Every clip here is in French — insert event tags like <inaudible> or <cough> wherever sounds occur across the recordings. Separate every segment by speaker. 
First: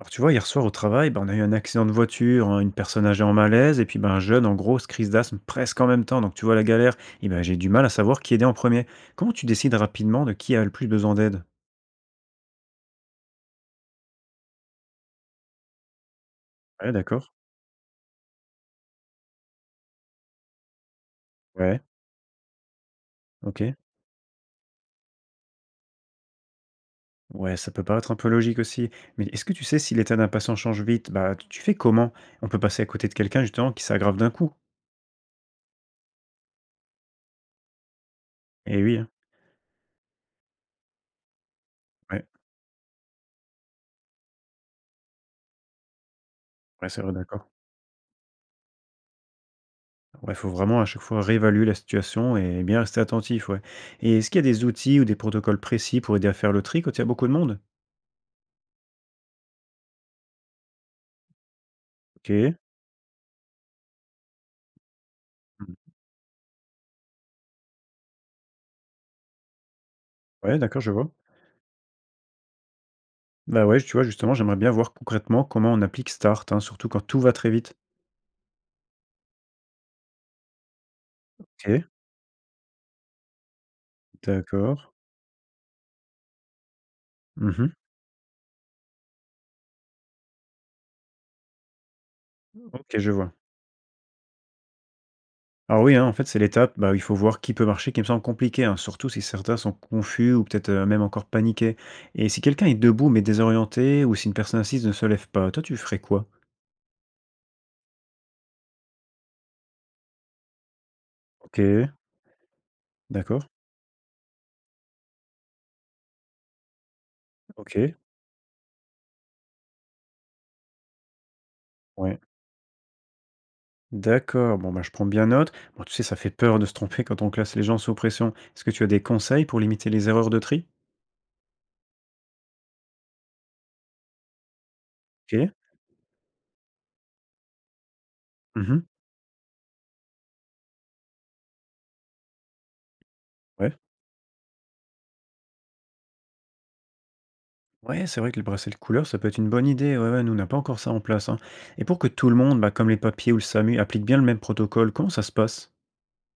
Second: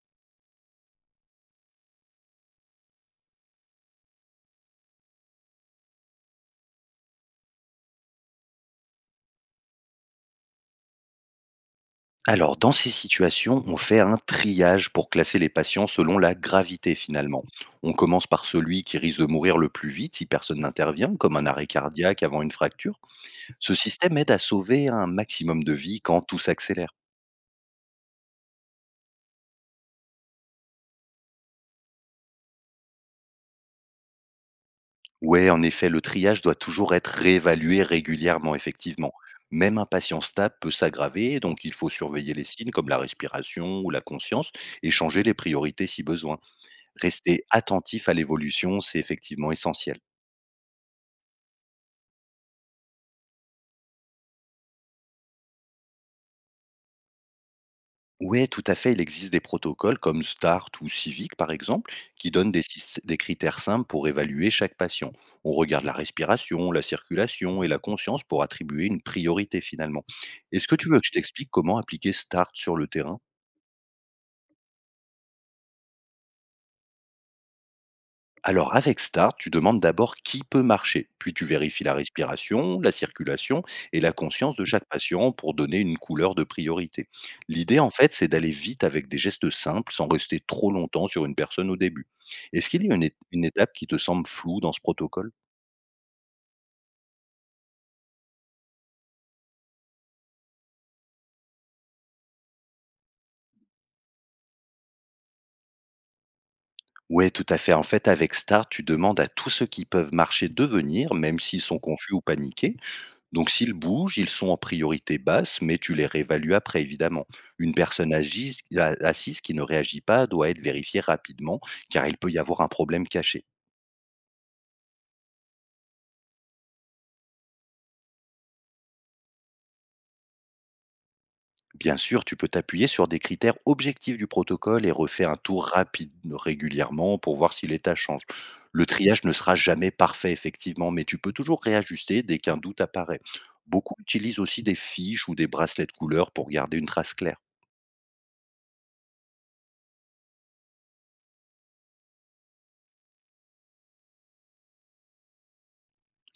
Speaker 1: Alors tu vois, hier soir au travail, ben, on a eu un accident de voiture, hein, une personne âgée en malaise, et puis ben, un jeune en grosse crise d'asthme presque en même temps. Donc tu vois la galère, et ben, j'ai du mal à savoir qui aider en premier. Comment tu décides rapidement de qui a le plus besoin d'aide?
Speaker 2: Alors, dans ces situations, on fait un triage pour classer les patients selon la
Speaker 1: Ouais,
Speaker 2: gravité
Speaker 1: d'accord.
Speaker 2: finalement. On commence par celui qui risque de mourir le plus vite si personne n'intervient, comme un arrêt
Speaker 1: Ouais,
Speaker 2: cardiaque avant une fracture.
Speaker 1: ok.
Speaker 2: Ce système aide à sauver un maximum de vies quand tout s'accélère.
Speaker 1: Ouais, ça peut paraître un peu logique aussi. Mais est-ce que tu sais si l'état d'un patient change vite, bah tu fais comment? On peut passer à côté de quelqu'un justement qui s'aggrave d'un coup.
Speaker 2: Ouais, en effet, le triage doit toujours être réévalué régulièrement,
Speaker 1: Eh oui, hein.
Speaker 2: effectivement. Même un patient stable peut s'aggraver, donc il faut
Speaker 1: ouais,
Speaker 2: surveiller les signes comme la respiration ou la conscience et changer les priorités si besoin.
Speaker 1: ouais, c'est vrai,
Speaker 2: Rester
Speaker 1: d'accord.
Speaker 2: attentif à l'évolution, c'est effectivement essentiel.
Speaker 1: Ouais, faut vraiment à chaque fois réévaluer la situation et bien rester attentif, ouais. Et est-ce qu'il y a des outils ou des protocoles précis pour aider à faire le tri quand il y a beaucoup de monde?
Speaker 2: Ouais, tout à fait. Il existe des protocoles comme START ou Civic, par exemple, qui donnent
Speaker 1: OK.
Speaker 2: des critères simples pour évaluer chaque patient. On
Speaker 1: Mmh.
Speaker 2: regarde la respiration, la circulation et la conscience pour attribuer une priorité finalement.
Speaker 1: Ouais,
Speaker 2: Est-ce que
Speaker 1: d'accord,
Speaker 2: tu
Speaker 1: je
Speaker 2: veux que
Speaker 1: vois.
Speaker 2: je t'explique comment appliquer START sur le terrain?
Speaker 1: Bah ouais, tu vois, justement, j'aimerais bien voir concrètement comment on applique Start, hein, surtout quand tout va très vite.
Speaker 2: Alors avec Star, tu demandes d'abord qui peut marcher, puis tu vérifies
Speaker 1: OK,
Speaker 2: la respiration, la circulation et la conscience de
Speaker 1: d'accord.
Speaker 2: chaque patient pour donner une couleur de priorité.
Speaker 1: Mhm.
Speaker 2: L'idée en fait, c'est d'aller vite avec des gestes simples sans rester trop longtemps sur une personne au début. Est-ce qu'il y a
Speaker 1: OK, je vois.
Speaker 2: une étape qui te semble floue dans ce protocole?
Speaker 1: Alors oui, hein, en fait, c'est l'étape bah, où il faut voir qui peut marcher, qui me semble compliqué, hein, surtout si certains sont confus ou peut-être même encore paniqués. Et si quelqu'un est debout mais désorienté, ou si une personne assise ne se lève pas, toi, tu ferais quoi?
Speaker 2: Ouais, tout à fait. En fait, avec Star, tu demandes à tous ceux qui peuvent marcher de venir, même s'ils sont
Speaker 1: OK,
Speaker 2: confus ou paniqués.
Speaker 1: d'accord.
Speaker 2: Donc s'ils bougent, ils sont en priorité basse, mais tu les réévalues après, évidemment. Une
Speaker 1: OK,
Speaker 2: personne assise qui ne réagit pas doit être vérifiée rapidement, car il
Speaker 1: ouais.
Speaker 2: peut y avoir un problème caché.
Speaker 1: D'accord, bon, bah, je prends bien note. Bon, tu sais, ça fait peur de se tromper quand on classe les gens sous pression. Est-ce que tu as des conseils pour limiter les erreurs de tri?
Speaker 2: Bien sûr, tu peux t'appuyer sur des critères objectifs du protocole et refaire un
Speaker 1: OK.
Speaker 2: tour rapide régulièrement pour voir si l'état change.
Speaker 1: Mmh.
Speaker 2: Le triage ne sera jamais parfait, effectivement, mais tu peux toujours réajuster dès qu'un doute apparaît.
Speaker 1: Ouais.
Speaker 2: Beaucoup utilisent aussi des fiches ou des bracelets de couleurs pour garder une trace claire.
Speaker 1: Ouais, c'est vrai que les bracelets de couleur, ça peut être une bonne idée. Ouais, ouais, nous, on n'a pas encore ça en place, hein. Et pour que tout le monde, bah, comme les papiers ou le SAMU, applique bien le même protocole, comment ça se passe?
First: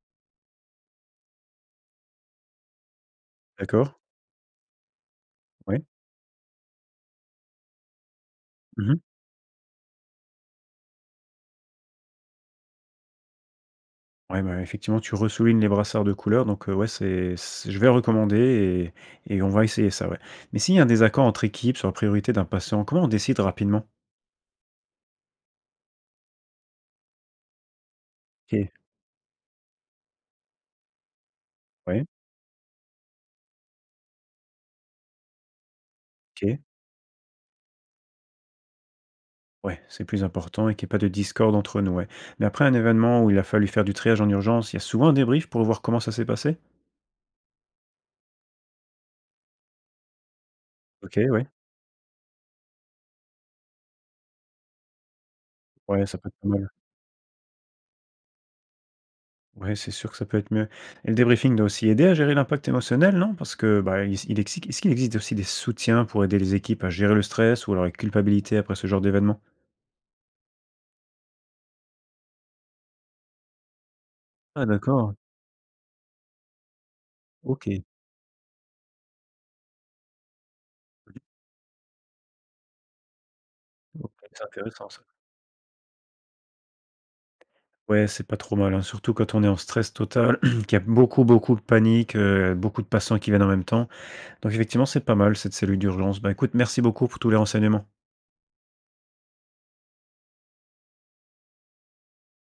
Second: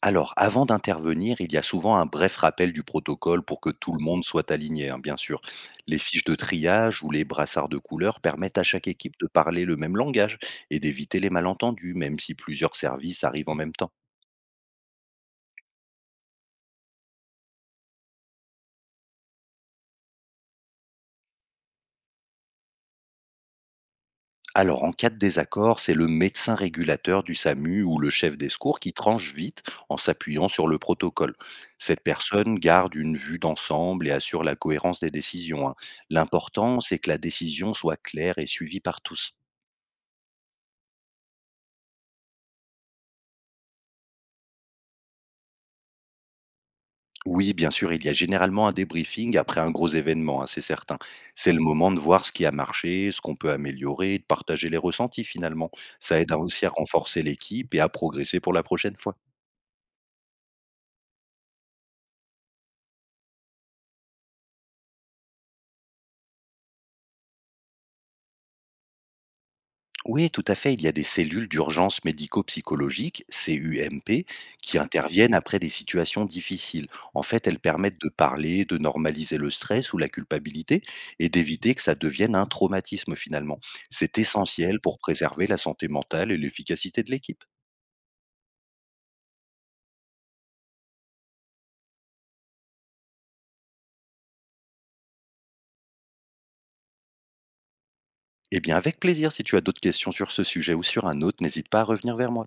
Speaker 2: Alors, avant d'intervenir, il y a souvent un bref rappel du protocole pour que tout
Speaker 1: D'accord.
Speaker 2: le monde soit aligné, hein, bien sûr.
Speaker 1: Ouais.
Speaker 2: Les fiches de triage ou les brassards de couleurs permettent à chaque
Speaker 1: Mmh.
Speaker 2: équipe de parler le même langage et d'éviter les malentendus, même si plusieurs services arrivent en même temps.
Speaker 1: Ouais, bah, effectivement, tu ressoulignes les brassards de couleur, donc ouais, c'est je vais recommander et on va essayer ça, ouais. Mais s'il y a un désaccord entre équipes sur la priorité d'un patient, comment on décide rapidement?
Speaker 2: Alors, en cas de désaccord, c'est le médecin régulateur du SAMU ou le chef des
Speaker 1: OK.
Speaker 2: secours qui tranche vite en s'appuyant sur le protocole. Cette
Speaker 1: Ouais.
Speaker 2: personne garde une vue d'ensemble et assure la cohérence des décisions, hein.
Speaker 1: OK.
Speaker 2: L'important, c'est que la décision soit claire et suivie par tous.
Speaker 1: Ouais, c'est plus important et qu'il y ait pas de discorde entre nous, ouais. Mais après un événement où il a fallu faire du triage en urgence, il y a souvent un débrief pour voir comment ça s'est passé?
Speaker 2: Oui, bien sûr, il y a généralement un débriefing après un gros événement, hein, c'est certain.
Speaker 1: OK, ouais.
Speaker 2: C'est le moment de voir ce qui a marché, ce qu'on peut améliorer, de partager les ressentis finalement.
Speaker 1: Ouais, ça
Speaker 2: Ça
Speaker 1: peut
Speaker 2: aide
Speaker 1: être
Speaker 2: à
Speaker 1: pas
Speaker 2: aussi
Speaker 1: mal.
Speaker 2: à renforcer l'équipe et à progresser pour la prochaine fois.
Speaker 1: Ouais, c'est sûr que ça peut être mieux. Et le débriefing doit aussi aider à gérer l'impact émotionnel, non? Parce que, bah, il s il exi est-ce qu'il existe aussi des soutiens pour aider les équipes à gérer le stress ou alors la culpabilité après ce genre d'événement?
Speaker 2: Oui, tout à fait. Il y a des cellules d'urgence médico-psychologique, CUMP,
Speaker 1: Ah
Speaker 2: qui Mhm.
Speaker 1: d'accord,
Speaker 2: interviennent après des situations difficiles. En fait, elles
Speaker 1: OK.
Speaker 2: permettent de parler, de normaliser le stress ou la culpabilité et d'éviter que ça devienne un traumatisme finalement.
Speaker 1: OK,
Speaker 2: C'est
Speaker 1: c'est
Speaker 2: essentiel
Speaker 1: intéressant
Speaker 2: pour
Speaker 1: ça.
Speaker 2: préserver la santé mentale et l'efficacité de l'équipe.
Speaker 1: Ouais, c'est pas trop mal, hein, surtout quand on est en stress total, <clears throat> qu'il y a beaucoup, beaucoup de panique, beaucoup de passants qui viennent en même temps. Donc effectivement, c'est pas mal cette cellule d'urgence. Bah, écoute, merci beaucoup pour tous les renseignements.
Speaker 2: Eh bien, avec plaisir, si tu as d'autres questions sur ce sujet ou sur un autre, n'hésite pas à revenir vers moi.